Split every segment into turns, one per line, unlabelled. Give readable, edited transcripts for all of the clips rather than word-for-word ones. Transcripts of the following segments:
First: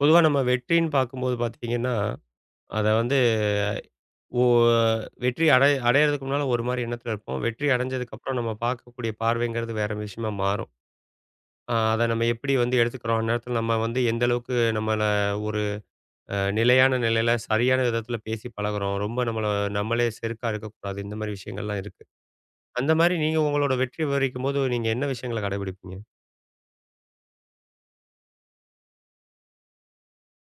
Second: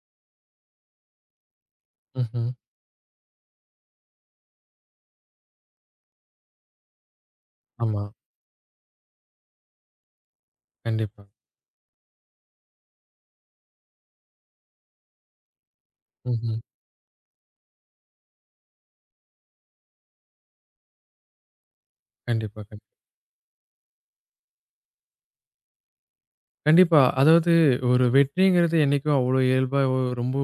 பொதுவா நம்ம வெற்றின்னு பார்க்கும்போது பார்த்தீங்கன்னா,
ம்ஹ்ம்.
அத வந்து ஒ வெற்றி அடையறதுக்கு முன்னால ஒரு மாரி எண்ணத்துல இருப்போம். வெற்றி
ஆமா.
அடைஞ்சதுக்கப்புறம் நம்ம பார்க்கக்கூடிய பார்வைங்கிறது வேற விஷயமா மாறும்.
கண்டிப்பா.
அத நம்ம எப்படி வந்து எடுத்துக்கிறோம், அந்நேரத்துல நம்ம வந்து எந்த அளவுக்கு நம்மள ஒரு
ம்ஹ்ம்.
நிலையான நிலையில சரியான விதத்துல பேசி பழகுறோம். ரொம்ப நம்மள நம்மளே செருக்கா இருக்கக்கூடாது. இந்த மாரி விஷயங்கள்லாம் இருக்கு.
கண்டிப்பா,
அந்த
கண்டிப்பா.
மாரி நீங்க உங்களோட வெற்றி விவரிக்கும்போது நீங்க என்ன விஷயங்கள கடைபிடிப்பீங்க?
கண்டிப்பா. அதாவது ஒரு வெற்றிங்கிறது என்னைக்கும் அவ்ளோ இயல்பா ரொம்ப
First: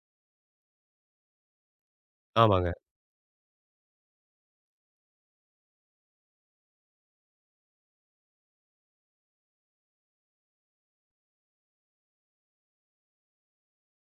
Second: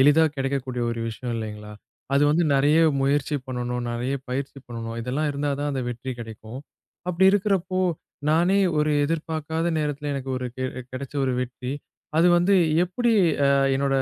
எளிதா கிடைக்கக்கூடிய ஒரு விஷயம் இல்லைங்களா? அது வந்து
ஆமாங்க.
நெறைய முயற்சி பண்ணணும், நெறைய பயிற்சி பண்ணணும். இதெல்லாம் இருந்தா தான் அந்த வெற்றி கிடைக்கும். அப்படி இருக்கிறப்போ, நானே ஒரு எதிர்பார்க்காத நேரத்துல எனக்கு ஒரு கெ கிடைச்ச ஒரு வெற்றி, அது வந்து எப்படி அ என்னோட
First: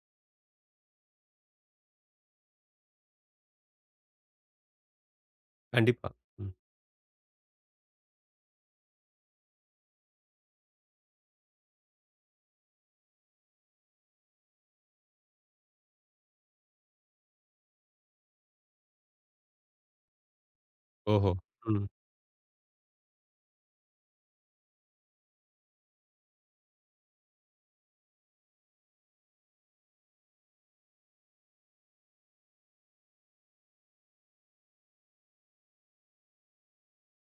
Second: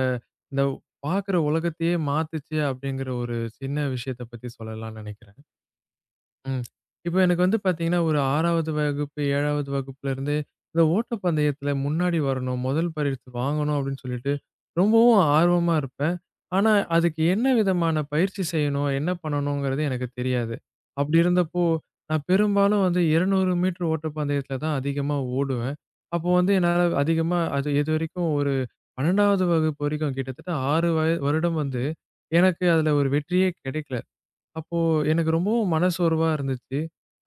இந்த பார்க்குற உலகத்தையே மாத்துச்சு அப்படிங்கிற ஒரு சின்ன விஷயத்த பத்தி சொல்லலாம்னு நெனைக்கிறேன்.
கண்டிப்பா. ம்.
ம். இப்ப எனக்கு வந்து பார்த்தீங்கன்னா, ஒரு 6வது வகுப்பு, 7வது வகுப்புலருந்தே, இந்த ஓட்டப்பந்தயத்துல முன்னாடி வரணும், முதல் பரிசு வாங்கணும் அப்படின்னு சொல்லிட்டு, ரொம்பவும் ஆர்வமா இருப்பேன். ஆனா, அதுக்கு என்ன விதமான பயிற்சி செய்யணும், என்ன பண்ணணுங்கிறது எனக்கு தெரியாது. அப்படி
ஓஹோ!
இருந்தப்போ,
ம்.
நான் பெரும்பாலும் வந்து 200 மீட்டர் ஓட்டப்பந்தயத்துல தான் அதிகமா ஓடுவேன். அப்போ வந்து என்னால அதிகமா அது இதுவரைக்கும் ஒரு 12வது வகுப்பு வரைக்கும் கிட்டத்தட்ட 6 வருடம் வந்து, எனக்கு அதுல ஒரு வெற்றியே கிடைக்கல. அப்போ எனக்கு ரொம்பவும் மனசோர்வா இருந்துச்சு.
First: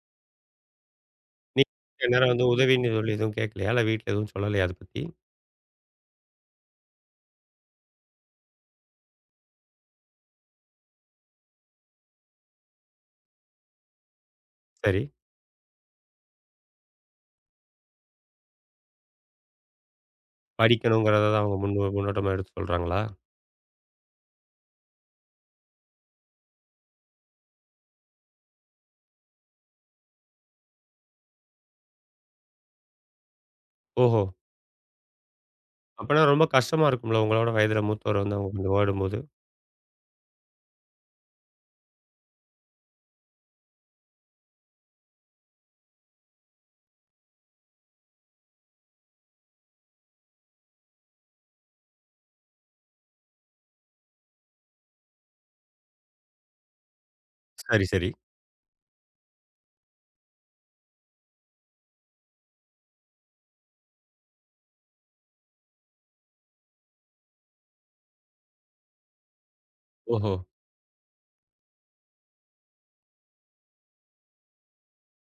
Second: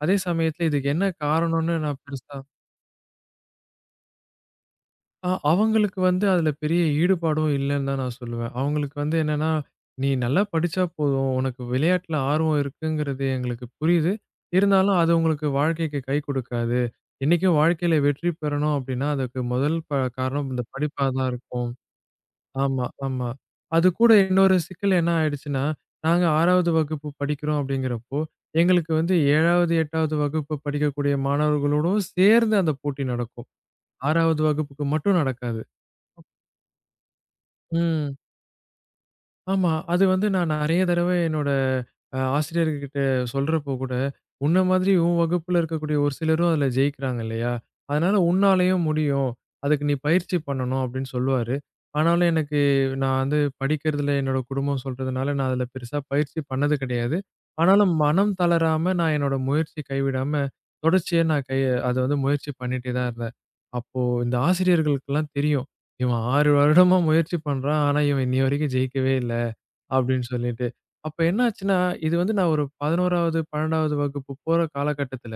அதே சமயத்துல இதுக்கு என்ன காரணம்னு நான்
நீங்க இந்நேரம்
பெருசா
வந்து உதவின்னு சொல்லி எதுவும் கேட்கலையா? இல்ல வீட்ல எதுவும் சொல்லலையா அத பத்தி?
அவங்களுக்கு வந்து அதுல பெரிய ஈடுபாடும் இல்லன்னு தான் நான் சொல்லுவேன். அவங்களுக்கு வந்து என்னன்னா, "நீ நல்லா படிச்சா போதும். உனக்கு விளையாட்டுல ஆர்வம் இருக்குங்கிறது எங்களுக்கு புரியுது. இருந்தாலும்
சரி.
அது உங்களுக்கு வாழ்க்கைக்கு கை கொடுக்காது. என்னைக்கும் வாழ்க்கையில வெற்றி பெறணும் அப்படின்னா, அதுக்கு முதல் காரணம் இந்த படிப்பா
படிக்கணுங்கிறத
தான்
தான் அவங்க
இருக்கும்."
முன்னோட்டமா எடுத்து
ஆமா,
சொல்றாங்களா?
ஆமா. அதுக்கூட இன்னொரு சிக்கல் என்ன ஆயிடுச்சுன்னா, நாங்க 6வது வகுப்பு படிக்கிறோம் அப்படிங்கிறப்போ, எங்களுக்கு வந்து 7வது, 8வது வகுப்பு படிக்கக்கூடிய மாணவர்களோடும் சேர்ந்து அந்த போட்டி நடக்கும்.
ஓஹோ!
6வது வகுப்புக்கு மட்டும் நடக்காது.
அப்பன்னா ரொம்ப கஷ்டமா இருக்கும்ல, உங்களோட வயதில
ம்.
மூத்தவர் வந்து அவங்க கொஞ்சம் ஓடும்போது.
ஆமா. அது வந்து நான் நெறைய தடவ என்னோட ஆசிரியர்கிட்ட சொல்றப்போ கூட, உன்ன மாதிரி உன் வகுப்புல இருக்கக்கூடிய ஒரு சிலரும் அதுல ஜெயிக்கிறாங்க இல்லையா? அதனால உன்னாலயும் முடியும். அதுக்கு நீ பயிற்சி பண்ணணும் அப்படின்னு சொல்லுவாரு. ஆனாலும் எனக்கு நான் வந்து படிக்கிறதுல என்னோட குடும்பம் சொல்றதுனால, நான் அதுல பெருசா பயிற்சி பண்ணது கிடையாது.
சரி,
ஆனாலும்
சரி.
மனம் தளராம நான் என்னோட முயற்சி கைவிடாம, தொடர்ச்சியா நான் கை அத வந்து முயற்சி பண்ணிட்டே தான் இருந்தேன். அப்போ இந்த ஆசிரியர்களுக்கெல்லாம் தெரியும். இவன் 6 வருடமா முயற்சி பண்றான். ஆனா இவன் இன்னிய வரைக்கும் ஜெயிக்கவே இல்ல. அப்படின்னு
ஓஹோ!
சொல்லிட்டு. அப்ப என்னாச்சுன்னா, இது வந்து நான் ஒரு 11வது, 12வது வகுப்பு போற காலகட்டத்தில,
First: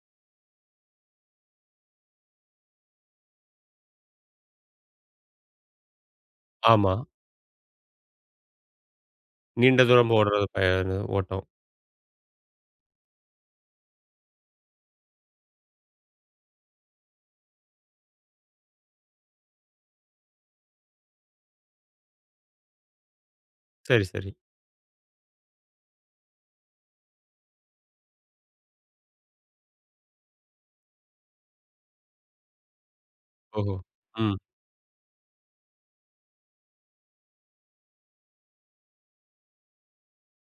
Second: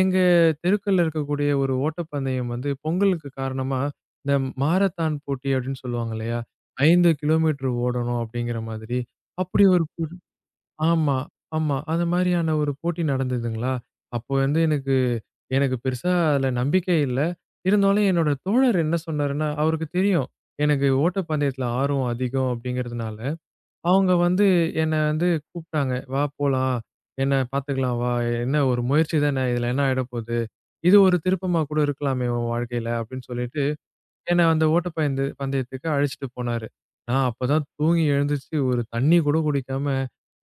எங்க தெருக்கள்ல இருக்கக்கூடிய ஒரு ஓட்டப்பந்தயம் வந்து பொங்கலுக்கு காரணமா, இந்த மாரத்தான் போட்டி அப்படின்னு சொல்லுவாங்க இல்லையா?
ஆமா.
5 கிலோமீட்டர் ஓடணும் அப்படிங்கிற மாதிரி. அப்படி
நீண்ட
ஒரு
தூரம்
போட்டி
ஓடுறது பயண
ஆமா,
ஓட்டம்.
ஆமா. அந்த மாரியான ஒரு போட்டி நடந்ததுங்களா, அப்போ வந்து எனக்கு எனக்கு பெருசா அதில நம்பிக்கை இல்ல. இருந்தாலும் என்னோட தோழர் என்ன சொன்னாருன்னா, அவருக்கு தெரியும். எனக்கு ஓட்டப்பந்தயத்தில ஆர்வம் அதிகம் அப்படிங்கிறதுனால,
சரி,
அவங்க
சரி.
வந்து என்ன வந்து கூப்பிட்டாங்க. "வா போலாம். என்ன பார்த்துக்கலாம் வா. என்ன ஒரு முயற்சி தானே. இதுல என்ன ஆயிடப்போது. இது ஒரு திருப்பமா கூட இருக்கலாமே உன் வாழ்க்கையில" அப்படின்னு சொல்லிட்டு
ஓஹோ! ம்.
என்ன அந்த பந்தயத்துக்கு அழைச்சுட்டு போனாரு. நான் அப்பதான் தூங்கி எழுந்துச்சு ஒரு தண்ணி கூட குடிக்காம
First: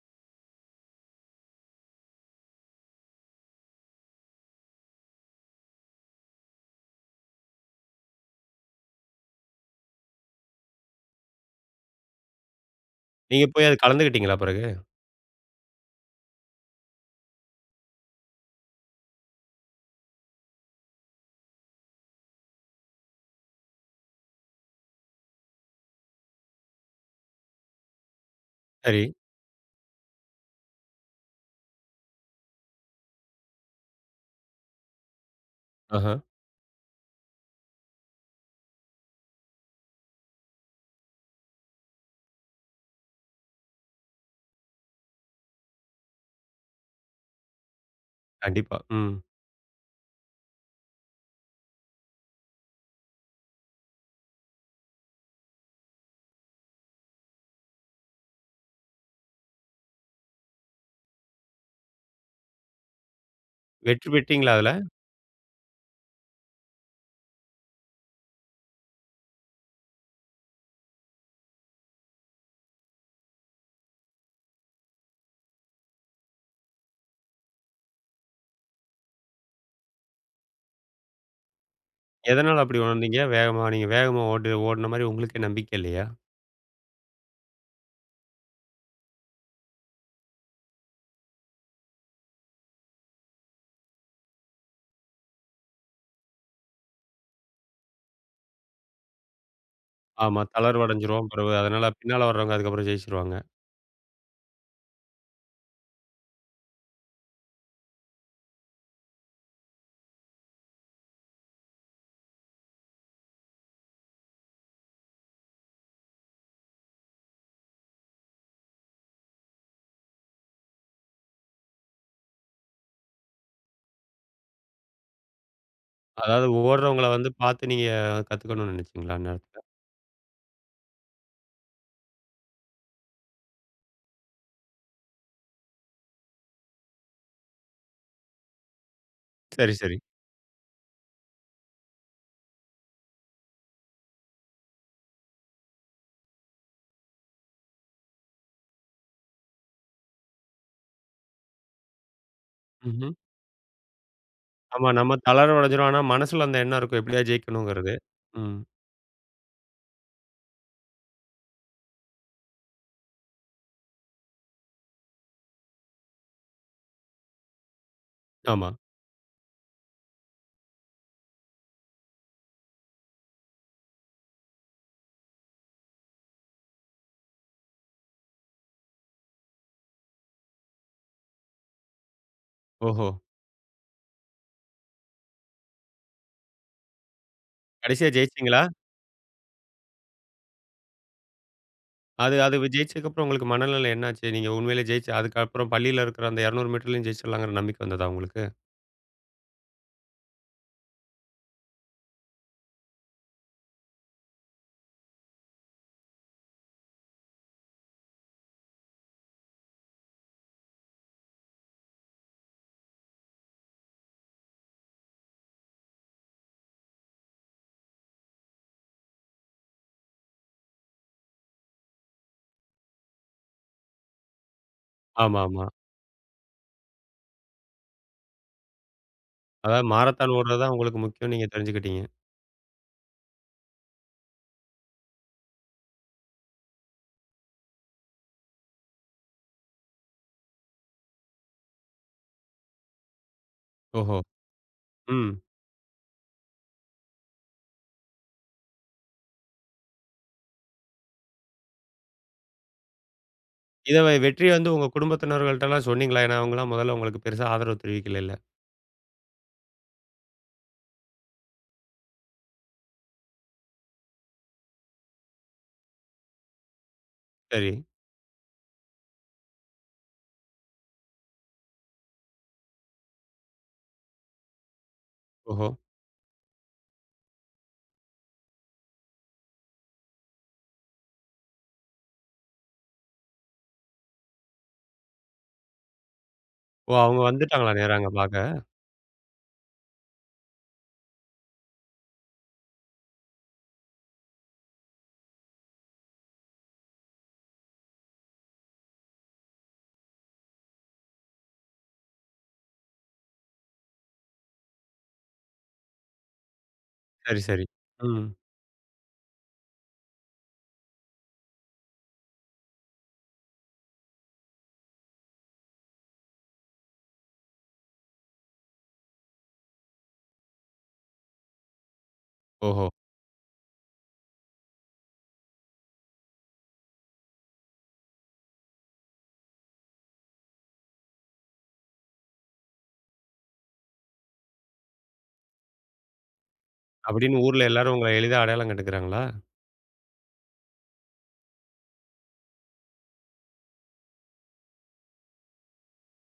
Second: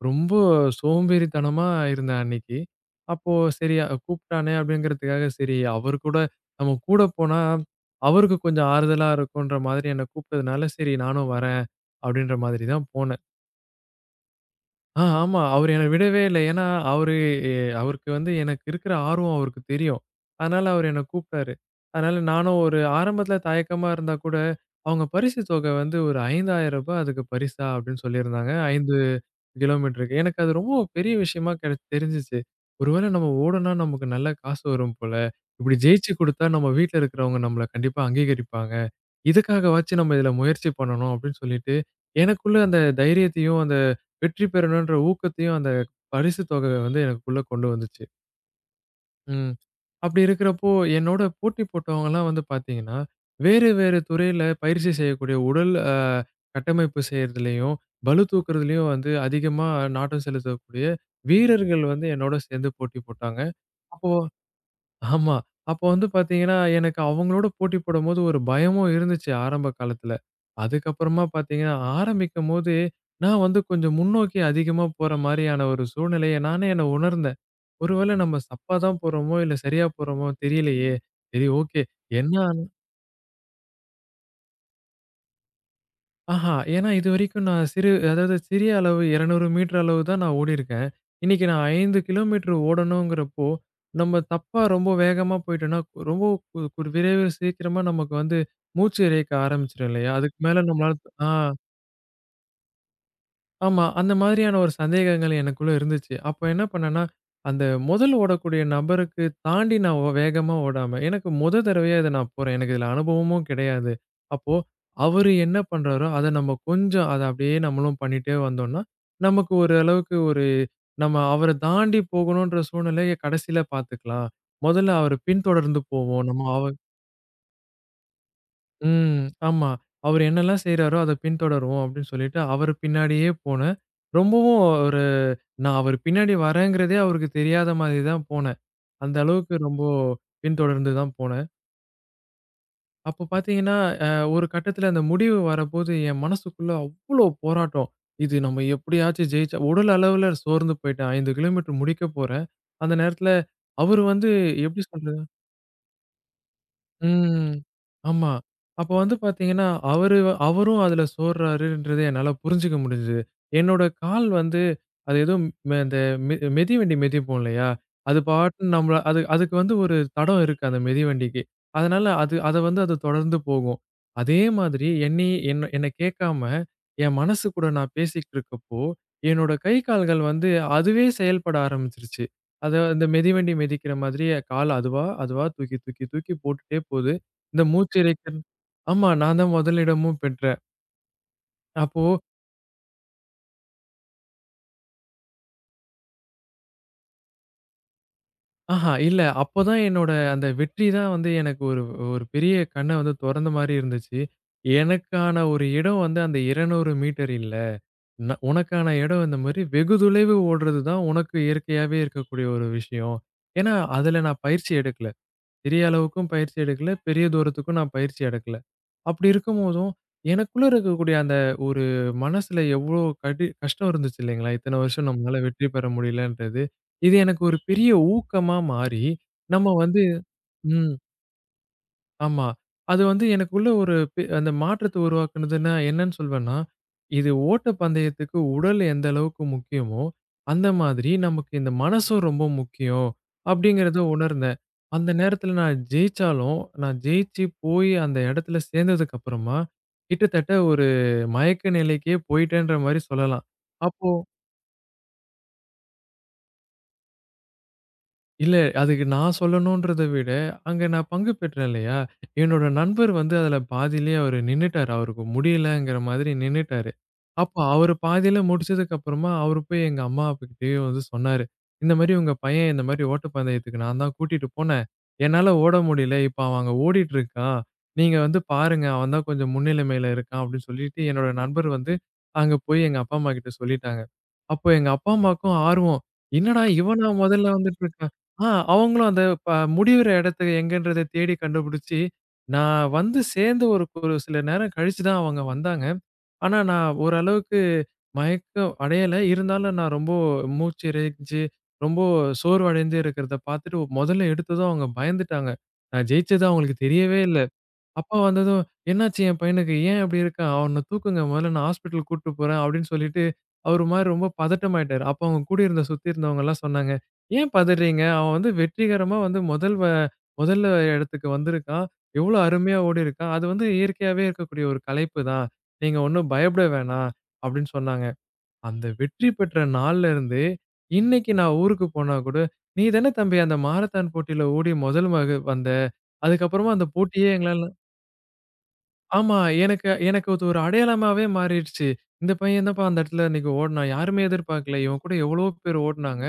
ரொம்ப சோம்பேறித்தனமா இருந்தேன் அன்னைக்கு. அப்போ கூப்பிட்டானே அப்படிங்கிறதுக்காக சரி அவரு கூட நம்ம கூட போனா அவருக்கு கொஞ்சம் ஆறுதலா இருக்குன்ற மாதிரி என்ன கூப்பிட்டதுனால சரி நானும் வரேன் அப்படின்ற மாதிரி தான் போனேன்.
நீங்க போய் அது கலந்துக்கிட்டீங்களா பிறகு?
ஆமா. அவரு என்ன விடவே இல்ல. ஏன்னா, அவரு எ அவருக்கு வந்து எனக்கு இருக்கிற ஆர்வம் அவருக்கு தெரியும். அதனால அவரு என்ன கூப்பிட்டாரு. அதனால நானும் ஒரு ஆரம்பத்தில தயக்கமா இருந்தா கூட, அவங்க பரிசு தொகை வந்து ஒரு ரூ. 5,000 அதுக்கு பரிசா அப்படின்னு சொல்லியிருந்தாங்க. 5
சரி.
கிலோமீட்டருக்கு. எனக்கு அது ரொம்ப பெரிய விஷயமா கெட தெரிஞ்சுச்சு. ஒருவேளை நம்ம ஓடுனா நமக்கு நல்ல காசு வரும் போல. இப்படி ஜெயிச்சு
ஆஹா.
குடுத்தா நம்ம வீட்ல இருக்கிறவங்க நம்மள கண்டிப்பா அங்கீகரிப்பாங்க. இதுக்காகவாச்சும் நம்ம இதில முயற்சி பண்ணணும் அப்படின்னு சொல்லிட்டு, எனக்குள்ள அந்த தைரியத்தையும், அந்த வெற்றி பெறணுன்ற ஊக்கத்தையும் அந்த பரிசு தொகை வந்து எனக்குள்ள கொண்டு வந்துச்சு.
கண்டிப்பா. ம்.
ம். அப்படி இருக்கிறப்போ, என்னோட போட்டி போட்டவங்கலாம் வந்து பார்த்தீங்கன்னா, வேறு வேறு துறையில பயிற்சி செய்யக்கூடிய உடல் அ கட்டமைப்பு செய்றதுலயும், பளு தூக்குறதுலயும் வந்து அதிகமா நாட்டம் செலுத்தக்கூடிய வீரர்கள் வந்து என்னோட சேர்ந்து போட்டி போட்டாங்க.
வெற்றி
அப்போ
பெற்றீங்களா அதுல?
ஆமா. அப்போ வந்து பார்த்தீங்கன்னா, எனக்கு அவங்களோட போட்டி போடும்போது ஒரு பயமும் இருந்துச்சு ஆரம்ப காலத்துல. அதுக்கப்புறமா பார்த்தீங்கன்னா, ஆரம்பிக்கும்போது நான் வந்து கொஞ்சம் முன்னோக்கி அதிகமா போற மாரியான ஒரு சூழ்நிலைய நானே என்ன உணர்ந்தேன். ஒருவேள நம்ம தப்பா தான் போறோமோ! இல்ல சரியா போறோமோ! தெரியலையே! சரி ஓகே. என்ன
எதனால அப்படி உணர்ந்தீங்க? வேகமா நீங்க வேகமா ஓடுன மாரி உங்களுக்கே நம்பிக்கை இல்லையா?
ஆஹா! ஏன்னா இதுவரைக்கும் நான் சிறு அதாவது சிறிய அளவு 200 மீட்டர் அளவு தான் நான் ஓடியிருக்கேன். இன்னைக்கு நான் 5 கிலோமீட்டர் ஓடணுங்கிறப்போ, நம்ம தப்பா ரொம்ப வேகமா போயிட்டோம்னா, கு- ரொம்ப கு கு விரைவு சீக்கிரமா நமக்கு வந்து மூச்சு இரைக்க ஆரம்பிச்சுரும் இல்லையா? அதுக்கு
ஆமா.
மேல நம்மளால
தளர்வடைஞ்சிருவோம்
ஆ.
பிறவு. அதனால பின்னால வர்றவங்க அதுக்கப்புறம் ஜெயிச்சுருவாங்க.
ஆமா. அந்த மாதிரியான ஒரு சந்தேகங்கள் எனக்குள்ள இருந்துச்சு. அப்போ என்ன பண்ணேன்னா, அந்த முதல் ஓடக்கூடிய நபருக்கு தாண்டி நான் வேகமா ஓடாம, எனக்கு முத தடவையா இத நான் போறேன். எனக்கு இதுல அனுபவமும் கிடையாது. அப்போ அவரு என்ன பண்றாரோ, அத நம்ம கொஞ்சம் அத அப்படியே நம்மளும் பண்ணிட்டே வந்தோம்னா, நமக்கு ஒரு அளவுக்கு ஒரு நம்ம அவர தாண்டி போகணுன்ற சூழ்நிலைய கடைசியில பார்த்துக்கலாம். முதல்ல அவர பின்தொடர்ந்து போவோம். நம்ம
அதாவது
அவ
ஓடுறவங்கள வந்து பார்த்து நீங்க கத்துக்கணும்னு நினைச்சீங்களா
ம்.
அந்நேரத்துல?
ஆமா. அவரு என்னலாம் செய்றாரோ, அத பின்தொடருவோம் அப்படின்னு சொல்லிட்டு, அவரு பின்னாடியே போனேன். ரொம்பவும் ஒரு நான் அவரு பின்னாடி வரேங்கிறதே அவருக்கு தெரியாத மாதிரி தான் போனேன். அந்த அளவுக்கு
சரி,
ரொம்ப
சரி.
பின்தொடர்ந்து தான் போனேன். அப்ப பார்த்தீங்கன்னா, அ ஒரு கட்டத்தில அந்த முடிவு வரப்போது, என் மனசுக்குள்ள அவ்ளோ போராட்டம். இது நம்ம எப்படியாச்சும் ஜெயிச்சா உடல் அளவுல சோர்ந்து போயிட்டேன். 5 கிலோமீட்டர் முடிக்க போறேன். அந்த
ம்ஹ்ம்.
நேரத்தில அவரு வந்து எப்படி
ஆமா. நம்ம
சொல்றது?
தளர உடைஞ்சிரும். ஆனா, மனசுல அந்த எண்ணம் இருக்கும். எப்படியாவது
ம்.
ஜெயிக்கணுங்கிறது.
ஆமா.
ம்.
அப்போ வந்து பார்த்தீங்கன்னா, அவரு அவரும் அதுல சோர்றாருன்றது என்னால புரிஞ்சுக்க முடிஞ்சுது. என்னோட கால் வந்து அது ஏதோ ம் இந்த மெ மிதிவண்டி மிதிப்போம் இல்லையா? அது
ஆமா.
பாட்டுன்னு நம்மள அது அதுக்கு வந்து ஒரு தடம் இருக்கு அந்த மிதிவண்டிக்கு. அதனால அது அத வந்து அது தொடர்ந்து போகும். அதே மாதிரி என்னை என்ன என்ன கேட்காம என் மனசு கூட நான் பேசிக்கிட்டு இருக்கப்போ, என்னோட கை, கால்கள் வந்து அதுவே செயல்பட ஆரம்பிச்சுருச்சு. அத அந்த
ஓஹோ!
மிதிவண்டி மிதிக்கிற மாதிரி கால அதுவா, அதுவா தூக்கி, தூக்கி, தூக்கி போட்டுட்டே போது. இந்த மூச்சு
கடைசியா
இரைச்சல்
ஜெயிச்சீங்களா?
ஆமா. நான் தான் முதலிடமும் பெற்றேன். அப்போ
அது அது ஜெயிச்சதுக்கப்புறம் உங்களுக்கு மனநிலை என்னாச்சு? நீங்க உண்மையிலே ஜெயிச்சு அதுக்கப்புறம் பள்ளியில இருக்கிற அந்த 200 மீட்டர்லயும் ஜெயிச்சிடலாங்கிற நம்பிக்கை வந்ததா உங்களுக்கு?
ஆஹா இல்ல. அப்ப தான் என்னோட அந்த வெற்றி தான் வந்து எனக்கு ஒரு ஒரு பெரிய கண்ண வந்து தொறந்த மாரி இருந்துச்சு. எனக்கான ஒரு இடம் வந்து அந்த 200 மீட்டர் இல்ல. உனக்கான இடம் இந்த மாரி வெகு தொலைவு ஓடுறது தான் உனக்கு இயற்கையாவே இருக்கக்கூடிய ஒரு விஷயம். ஏன்னா, அதுல நான் பயிற்சி எடுக்கல. பெரிய அளவுக்கும் பயிற்சி எடுக்கல. பெரிய தூரத்துக்கும் நான் பயிற்சி எடுக்கல. அப்படி இருக்கும்போதும், எனக்குள்ள இருக்கக்கூடிய அந்த ஒரு மனசுல எவ்வளோ கஷ்டம் இருந்துச்சு இல்லைங்களா? இத்தன வருஷம் நம்மளால
ஆமாமா.
வெற்றி பெற முடியலன்றது. இது எனக்கு ஒரு பெரிய ஊக்கமா மாறி, நம்ம
அதாவது
வந்து
மாரத்தான் ஓடுறது தான்
ம்.
உங்களுக்கு முக்கியம்னு நீங்க தெரிஞ்சுக்கிட்டீங்க.
ஆமா. அது வந்து எனக்குள்ள ஒரு பெ அந்த மாற்றத்த உருவாக்குனதுன்னா என்னன்னு சொல்வேன்னா, இது ஓட்டப்பந்தயத்துக்கு உடல் எந்த அளவுக்கு முக்கியமோ, அந்த மாதிரி நமக்கு இந்த மனசும் ரொம்ப முக்கியம் அப்படிங்கிறத
ஓஹோ!
உணர்ந்தேன். அந்த
ம்.
நேரத்துல நான் ஜெயிச்சாலும், நான் ஜெயிச்சு போய் அந்த இடத்துல சேர்ந்ததுக்கு அப்புறமா, கிட்டத்தட்ட ஒரு மயக்க நிலைக்கே போயிட்டேன்ற மாரி சொல்லலாம்.
இத
அப்போ
வெற்றிய வந்து உங்க குடும்பத்தினர்கள்ட்டலாம் சொன்னீங்களா? ஏன்னா, அவங்கலாம் முதல்ல உங்களுக்கு பெருசா ஆதரவு தெரிவிக்கலைல்ல.
இல்ல. அதுக்கு நான் சொல்லணும்ன்றத விட, அங்க நான் பங்கு பெற்றேன் இல்லையா? என்னோட நண்பர் வந்து அதுல பாதியிலேயே அவரு நின்னுட்டாரு. அவருக்கு முடியலங்கிற மாதிரி நின்னுட்டாரு. அப்போ
சரி.
அவரு பாதியில முடிச்சதுக்கு அப்புறமா, அவரு போய் எங்க அம்மா அப்பகிட்டயே வந்து சொன்னாரு. இந்த மாரி உங்க பையன் இந்த மாரி ஓட்டப்பந்தயத்துக்கு நான் தான் கூட்டிட்டு போனேன். என்னால
ஓஹோ!
ஓட முடியல. இப்ப அவன் அங்க ஓடிட்டு இருக்கான். நீங்க வந்து பாருங்க. அவன் தான் கொஞ்சம் முன்னிலைமையில இருக்கான் அப்படின்னு சொல்லிட்டு, என்னோட நண்பர் வந்து அங்க போய் எங்க அப்பா, அம்மா கிட்ட சொல்லிட்டாங்க. அப்போ எங்க அப்பா, அம்மாவுக்கும் ஆர்வம். என்னடா
ஓ!
இவனா
அவங்க
முதல்ல
வந்துட்டாங்களா
வந்துட்டு
நேரா அங்க
இருக்கான். ஆ
பார்க்க?
அவங்களும் அந்த ப முடியிற இடத்த எங்கன்றத தேடி கண்டுபிடிச்சு, நான் வந்து சேர்ந்து ஒரு ஒரு சில நேரம் கழிச்சு தான் அவங்க வந்தாங்க. ஆனா, நான் ஓரளவுக்கு மயக்கம் அடையல. இருந்தாலும் நான் ரொம்ப மூச்சு இரைச்சு, ரொம்ப சோர்வடைந்து இருக்கிறத பார்த்துட்டு முதல்ல எடுத்ததும் அவங்க பயந்துட்டாங்க. நான் ஜெயிச்சது அவங்களுக்கு தெரியவே இல்ல.
சரி, சரி.
அப்பா
ம்.
வந்ததும், "என்னாச்சு என் பையனுக்கு? ஏன் அப்படி இருக்கான்? அவன தூக்குங்க முதல்ல நான் ஹாஸ்பிட்டல் கூட்டு போறேன்" அப்படின்னு சொல்லிட்டு, அவரு மாரி ரொம்ப பதட்டமாயிட்டாரு. அப்ப அவங்க கூட இருந்த சுத்தி இருந்தவங்கலாம் சொன்னாங்க, "ஏன் பதறீங்க? அவன் வந்து வெற்றிகரமா வந்து முதல்ல இடத்துக்கு வந்திருக்கான். எவ்வளோ அருமையா
ஓஹோ!
ஓடியிருக்கான். அது வந்து இயற்கையாவே இருக்கக்கூடிய ஒரு களைப்பு தான். நீங்க ஒண்ணும் பயப்பட வேணாம்" அப்படின்னு சொன்னாங்க. அந்த வெற்றி பெற்ற நாள்ல இருந்து, இன்னைக்கு நான் ஊருக்கு போனா கூட, "நீ தானே தம்பி அந்த மாரத்தான் போட்டியில ஓடி முதல் மக வந்த. அதுக்கப்புறமா அந்த போட்டியே
அப்படின்னு ஊர்ல
எங்களால"
எல்லாரும் உங்கள எளிதா அடையாளம் கண்டுக்கிறாங்களா?
ஆமா. எனக்கு எனக்கு அது ஒரு அடையாளமாவே மாறிடுச்சு. இந்த பையன் தான்ப்பா அந்த இடத்துல அன்னைக்கு ஓடுனான். யாருமே எதிர்பார்க்கல. இவன் கூட எவ்வளவோ பேர் ஓடுனாங்க.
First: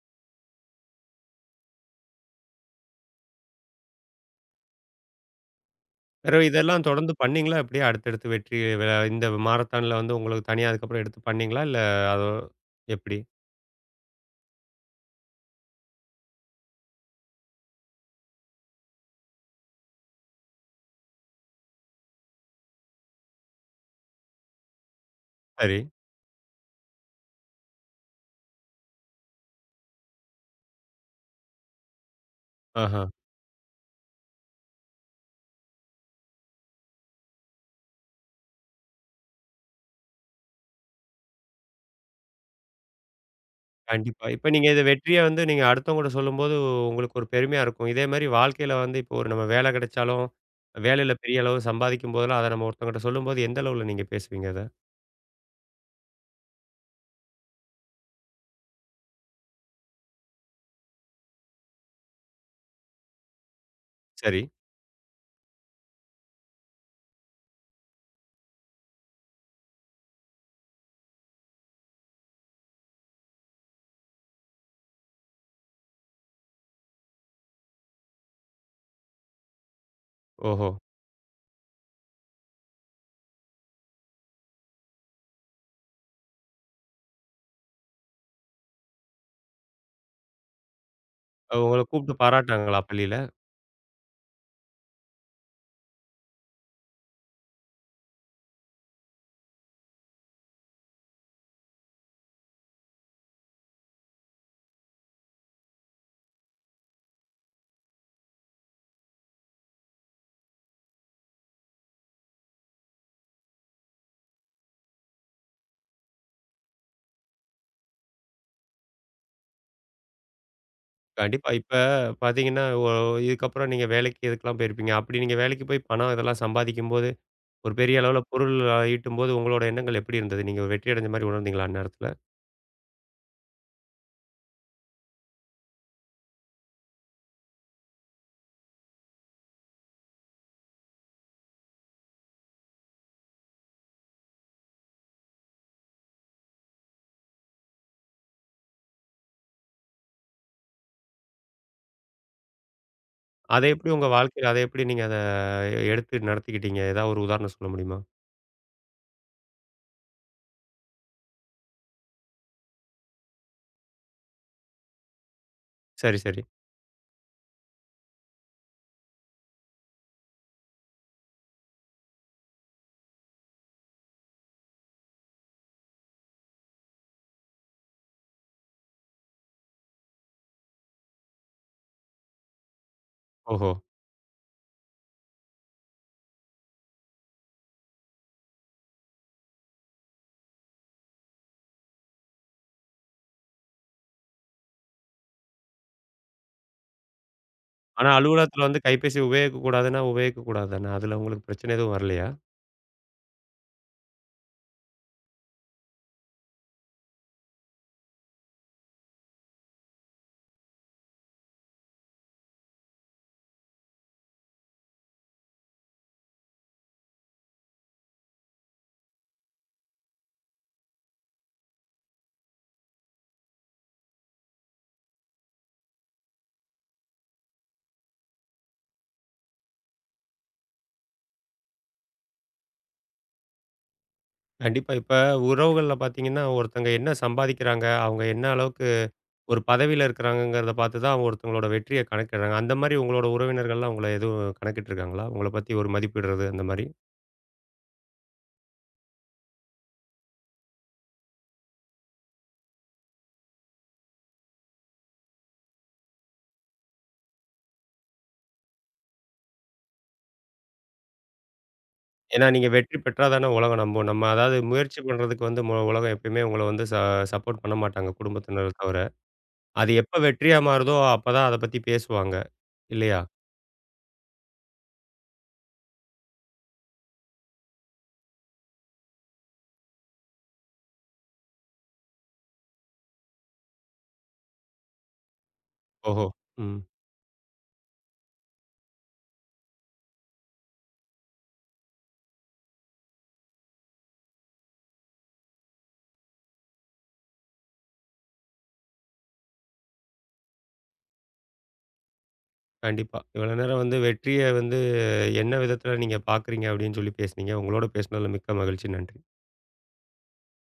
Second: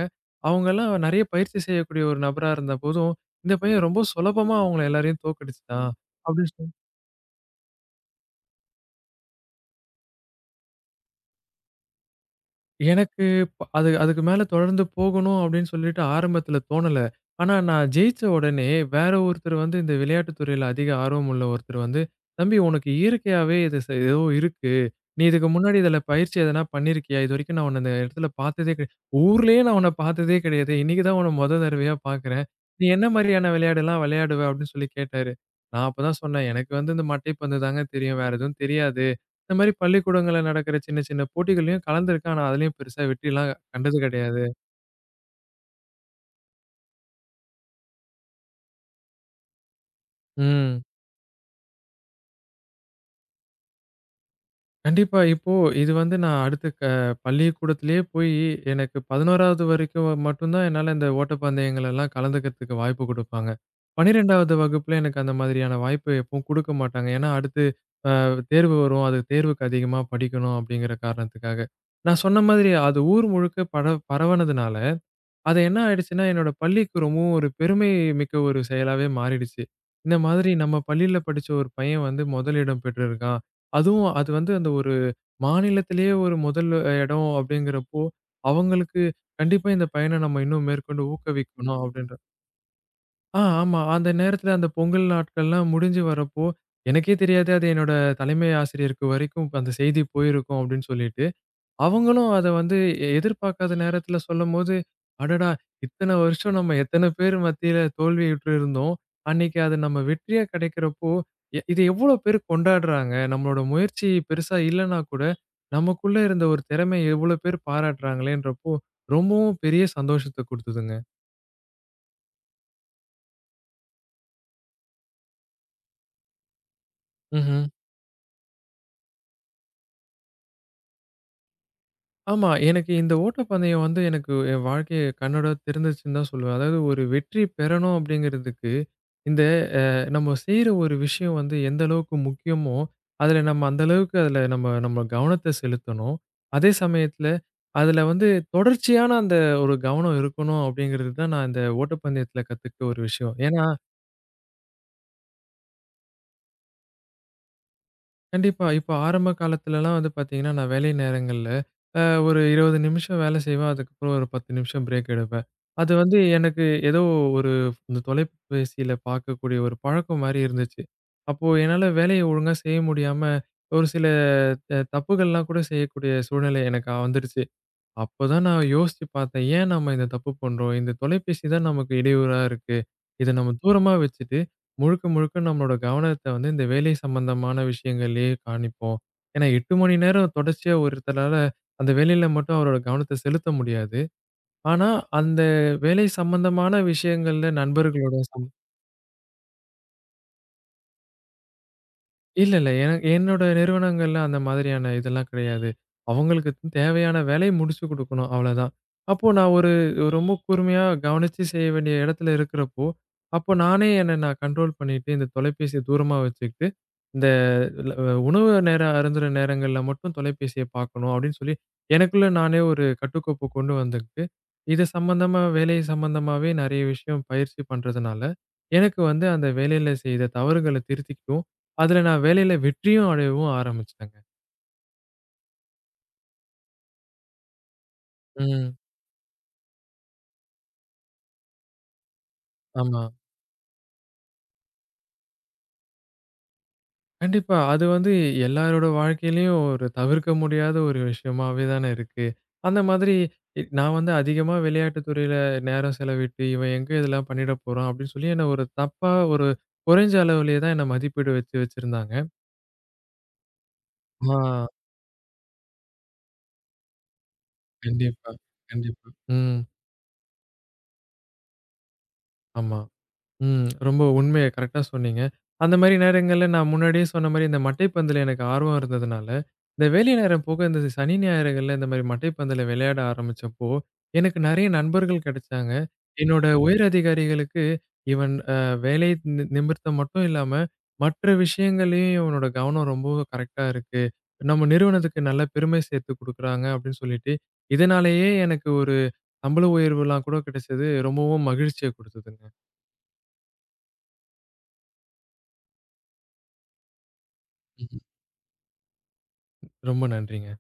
அவங்கலாம் நெறைய பயிற்சி செய்யக்கூடிய ஒரு நபரா இருந்தபோதும், இந்த பையன் ரொம்ப சுலபமா அவங்கள எல்லாரையும் தோற்கடிச்சுட்டான்.
பிறவு
அப்படின்னு
இதெல்லாம் தொடர்ந்து பண்ணீங்களா? எப்படியே அடுத்தடுத்து வெற்றி விழ இந்த மாரத்தான்ல வந்து உங்களுக்கு தனியா அதுக்கப்புறம் எடுத்து பண்ணீங்களா? இல்ல அதோ எப்படி?
எனக்கு ப அது அதுக்கு மேல தொடர்ந்து போகணும் அப்படின்னு சொல்லிட்டு ஆரம்பத்துல தோணல. ஆனா நான் ஜெயிச்ச உடனே வேற ஒருத்தர் வந்து இந்த விளையாட்டுத் துறையில அதிக ஆர்வம் உள்ள ஒருத்தர் வந்து, "தம்பி உனக்கு இயற்கையாவே இது ச ஏதோ இருக்கு. நீ இதுக்கு முன்னாடி
சரி.
இதுல பயிற்சி எதனா பண்ணியிருக்கியா? இதுவரைக்கும் நான் உன்ன இந்த இடத்துல பார்த்ததே கிடையாது. ஊர்லயே நான் உன்ன பார்த்ததே கிடையாது. இன்னைக்கு தான் உன்ன மொத தடவையா பார்க்கிறேன். நீ
ஆஹா.
என்ன மாதிரியான விளையாடெல்லாம் விளையாடுவ?" அப்படின்னு சொல்லி கேட்டாரு. நான் அப்பதான் சொன்னேன், "எனக்கு வந்து இந்த மட்டைப்பந்து தாங்க தெரியும். வேற எதுவும் தெரியாது. இந்த மாரி பள்ளிக்கூடங்கள்ல நடக்கிற சின்ன, சின்ன போட்டிகள்லயும் கலந்துருக்கேன். ஆனா, அதுலயும் பெருசா வெற்றிலாம் கண்டது
கண்டிப்பா.
கிடையாது.
இப்ப நீங்க இத வெற்றிய வந்து நீங்க அடுத்தவங்கட்ட சொல்லும்போது, உங்களுக்கு ஒரு பெருமையா இருக்கும். இதே மாரி வாழ்க்கையில வந்து இப்போ ஒரு நம்ம வேலை கிடைச்சாலும்,
ம்.
வேலையில பெரிய அளவு சம்பாதிக்கும் போதெல்லாம், அத நம்ம ஒருத்தவங்கட்ட சொல்லும்போது, எந்த அளவுல நீங்க பேசுவீங்க அத?
கண்டிப்பா. இப்போ இது வந்து நான் அடுத்து க பள்ளிக்கூடத்திலேயே போயி எனக்கு 11வது வரைக்கும் மட்டும் தான் என்னால இந்த ஓட்டப்பந்தயங்கள் எல்லாம் கலந்துக்கிறதுக்கு வாய்ப்பு குடுப்பாங்க.
சரி.
12வது வகுப்புல எனக்கு அந்த மாதிரியான வாய்ப்பு எப்பவும் குடுக்க மாட்டாங்க. ஏன்னா, அடுத்து அ தேர்வு வரும். அது தேர்வுக்கு அதிகமா படிக்கணும் அப்படிங்கிற காரணத்துக்காக. நான் சொன்ன மாதிரி அது ஊர் முழுக்க பரவனதுனால அது என்ன ஆயிடுச்சுன்னா, என்னோட பள்ளிக்கு ரொம்பவும் ஒரு பெருமை மிக்க ஒரு செயலாவே மாறிடுச்சு. இந்த மாதிரி
ஓஹோ!
நம்ம பள்ளியில படிச்ச ஒரு பையன் வந்து முதலிடம் பெற்றிருக்கான். அதுவும் அது வந்து அந்த ஒரு மாநிலத்திலேயே ஒரு முதல் இடம் அப்படிங்கிறப்போ, அவங்களுக்கு கண்டிப்பா இந்த பையன நம்ம இன்னும் மேற்கொண்டு
உங்கள
ஊக்குவிக்கணும்
கூப்ட்டு
அப்படின்ற
பாராட்டுனாங்களா பள்ளியில?
ஆமா. அந்த நேரத்தில அந்த பொங்கல் நாட்கள்லாம் முடிஞ்சு வரப்போ, எனக்கே தெரியாது அது என்னோட தலைமை ஆசிரியருக்கு வரைக்கும் அந்த செய்தி போயிருக்கும் அப்படின்னு சொல்லிட்டு. அவங்களும் அத வந்து எதிர்பார்க்காத நேரத்துல சொல்லும்போது, அடடா! இத்தன வருஷம் நம்ம எத்தன பேர் மத்தியில தோல்வியுற்று இருந்தோம். அன்னைக்கு அது நம்ம வெற்றியா கிடைக்கிறப்போ, இது எவ்வளோ பேர் கொண்டாடுறாங்க. நம்மளோட முயற்சி பெருசா இல்லன்னா கூட, நமக்குள்ள இருந்த ஒரு திறமைய எவ்வளோ பேர் பாராட்டுறாங்களேன்றப்போ, ரொம்பவும் பெரிய சந்தோஷத்த குடுத்ததுங்க.
கண்டிப்பா. இப்ப பாத்தீங்கன்னா, இதுக்கப்புறம் நீங்க வேலைக்கு இதுக்கெல்லாம் போயிருப்பீங்க. அப்படி நீங்க வேலைக்கு போய் பணம் இதெல்லாம் சம்பாதிக்கும்போது
ம்ஹ்ம்.
ஒரு பெரிய அளவுல பொருள் ஈட்டும்போது உங்களோட எண்ணங்கள் எப்படி இருந்தது? நீங்க ஒரு வெற்றி அடைஞ்ச மாரி உணர்ந்தீங்களா அந்நேரத்துல?
ஆமா. எனக்கு இந்த ஓட்டப்பந்தயம் வந்து எனக்கு என் வாழ்க்கைய கண்ணோட திறந்துச்சுன்னு தான் சொல்லுவேன். அதாவது ஒரு வெற்றி பெறணும் அப்படிங்கிறதுக்கு இந்த அ நம்ம செய்ற ஒரு விஷயம் வந்து எந்த அளவுக்கு முக்கியமோ, அதுல நம்ம அந்த அளவுக்கு அதுல நம்ம நம்ம கவனத்த செலுத்தணும். அதே சமயத்துல, அதுல வந்து தொடர்ச்சியான அந்த ஒரு கவனம் இருக்கணும் அப்படிங்கிறது தான் நான் இந்த ஓட்டப்பந்தயத்துல கத்துக்கிட்ட ஒரு விஷயம்.
அத
ஏன்னா
எப்படி உங்க வாழ்க்கையில அத எப்படி நீங்க அத எடுத்து நடத்திக்கிட்டீங்க? ஏதாவது ஒரு உதாரணம் சொல்ல முடியுமா?
கண்டிப்பா. இப்ப ஆரம்ப காலத்துலலாம் வந்து பார்த்தீங்கன்னா, நான் வேலை நேரங்கள்ல அ ஒரு 20 நிமிஷம் வேலை செய்வேன். அதுக்கப்புறம் ஒரு 10 நிமிஷம் பிரேக் எடுப்பேன். அது வந்து
சரி, சரி.
எனக்கு ஏதோ ஒரு இந்த தொலைபேசியில பார்க்கக்கூடிய ஒரு பழக்கம் மாரி இருந்துச்சு. அப்போ என்னால வேலைய ஒழுங்கா செய்ய முடியாம, ஒரு சில தப்புகள்லாம் கூட செய்யக்கூடிய சூழ்நிலை எனக்கு வந்துடுச்சு. அப்பதான் நான் யோசிச்சு பார்த்தேன். ஏன் நம்ம இந்த தப்பு பண்றோம்? இந்த தொலைபேசி தான் நமக்கு இடையூறா இருக்கு. இத நம்ம
ஓஹோ!
தூரமா வச்சுட்டு, முழுக்க முழுக்க நம்மளோட கவனத்த வந்து இந்த வேலை சம்பந்தமான விஷயங்கள்லயே காண்பிப்போம். ஏன்னா 8 மணி நேரம் தொடர்ச்சியா ஒருத்தரால அந்த வேலையில மட்டும் அவரோட கவனத்த செலுத்த முடியாது. ஆனா, அந்த வேலை சம்பந்தமான விஷயங்கள்ல
ஆனா
நண்பர்களுடன் சம்
அலுவலகத்துல வந்து கைபேசி உபயோகிக்கக்கூடாதுன்னா, உபயோகிக்கக்கூடாது தானே. அதுல உங்களுக்கு பிரச்சனை எதுவும் வரலையா?
இல்ல, இல்ல. என்னோட நிறுவனங்கள்ல அந்த மாதிரியான இதெல்லாம் கிடையாது. அவங்களுக்கு தேவையான வேலைய முடிச்சு குடுக்கணும், அவ்வளதான். அப்போ நான் ஒரு ரொம்ப கூர்மையா கவனிச்சு செய்ய வேண்டிய இடத்துல இருக்கிறப்போ, அப்போ நானே என்ன நான் கண்ட்ரோல் பண்ணிட்டு, இந்த தொலைபேசிய தூரமா வச்சுக்கிட்டு, இந்த ல உணவு நேரம் அருந்துற நேரங்கள்ல மட்டும் தொலைபேசிய பார்க்கணும் அப்படின்னு சொல்லி, எனக்குள்ள நானே ஒரு கட்டுக்கோப்ப கொண்டு வந்துக்கிட்டு, இது சம்பந்தமா வேலை சம்பந்தமாவே நெறைய விஷயம் பயிற்சி பண்றதுனால, எனக்கு வந்து அந்த வேலையில செய்த தவறுகள திருத்திக்கவும் அதுல நான் வேலையில வெற்றியும் அடையவும் ஆரம்பிச்சுட்டேங்க.
கண்டிப்பா. இப்ப உறவுகள்ல பார்த்தீங்கன்னா, ஒருத்தங்க என்ன சம்பாதிக்கிறாங்க, அவங்க என்ன
ம்.
அளவுக்கு ஒரு பதவியில இருக்கிறாங்கங்கிறத பார்த்து தான் ஒருத்தங்களோட வெற்றிய கணக்கிடுறாங்க. அந்த மாரி
ஆமா.
உங்களோட உறவினர்கள்லாம் உங்கள எதுவும் கணக்கிட்டுருக்காங்களா? உங்கள பத்தி ஒரு மதிப்பிடுறது அந்த மாரி?
கண்டிப்பா. அது வந்து எல்லாரோட வாழ்க்கையிலயும் ஒரு தவிர்க்க முடியாத ஒரு விஷயமாவே தானே இருக்கு. அந்த மாதிரி நான் வந்து அதிகமா விளையாட்டுத் துறையில நேரம் செலவிட்டு, இவன் எங்க இதெல்லாம் பண்ணிட போறான் அப்படின்னு சொல்லி என்ன ஒரு தப்பா ஒரு குறைஞ்ச அளவிலேயே தான் என்ன மதிப்பீடு வச்சு வச்சிருந்தாங்க.
ஏன்னா, நீங்க வெற்றி பெற்றா தானே உலகம் நம்பும். நம்ம
ஆ.
அதாவது முயற்சி பண்றதுக்கு வந்து உலகம் எப்பயுமே உங்கள வந்து சப்போர்ட் பண்ண மாட்டாங்க,
கண்டிப்பா,
குடும்பத்தினர் தவிர.
கண்டிப்பா. ம்.
அது எப்ப வெற்றியா மாறுதோ, அப்பதான் அத பத்தி பேசுவாங்க.
ஆமா.
இல்லையா?
ம். ரொம்ப உண்மைய கரெக்ட்டா சொன்னீங்க. அந்த மாரி நேரங்கள்ல நான் முன்னாடியே சொன்ன மாரி இந்த மட்டைப்பந்துல எனக்கு ஆர்வம் இருந்ததுனால, இந்த வேலை நேரம் போக இந்த சனி, ஞாயிறுகள்ல இந்த மாரி மட்டைப்பந்துல விளையாட ஆரம்பிச்சப்போ, எனக்கு நெறைய நண்பர்கள் கிடைச்சாங்க.
ஓஹோ!
என்னோட
ம்.
உயர் அதிகாரிகளுக்கு இவன் அ வேலை நி நிமிர்த்தம் மட்டும் இல்லாம, மற்ற விஷயங்கள்லயும் இவனோட கவனம் ரொம்பவும் கரெக்ட்டா இருக்கு. நம்ம நிறுவனத்துக்கு நல்ல பெருமை சேர்த்து குடுக்குறாங்க அப்படின்னு சொல்லிட்டு, இதனாலேயே எனக்கு ஒரு சம்பள உயர்வுலாம் கூட கிடைச்சது ரொம்பவும் மகிழ்ச்சிய குடுத்ததுங்க.
கண்டிப்பா. இவ்வளோ நேரம் வந்து வெற்றிய வந்து என்ன விதத்தில நீங்க பார்க்குறீங்க? அப்படின்னு சொல்லி பேசுனீங்க. உங்களோட பேசுனதில மிக்க மகிழ்ச்சி. நன்றி.
ரொம்ப நன்றிங்க.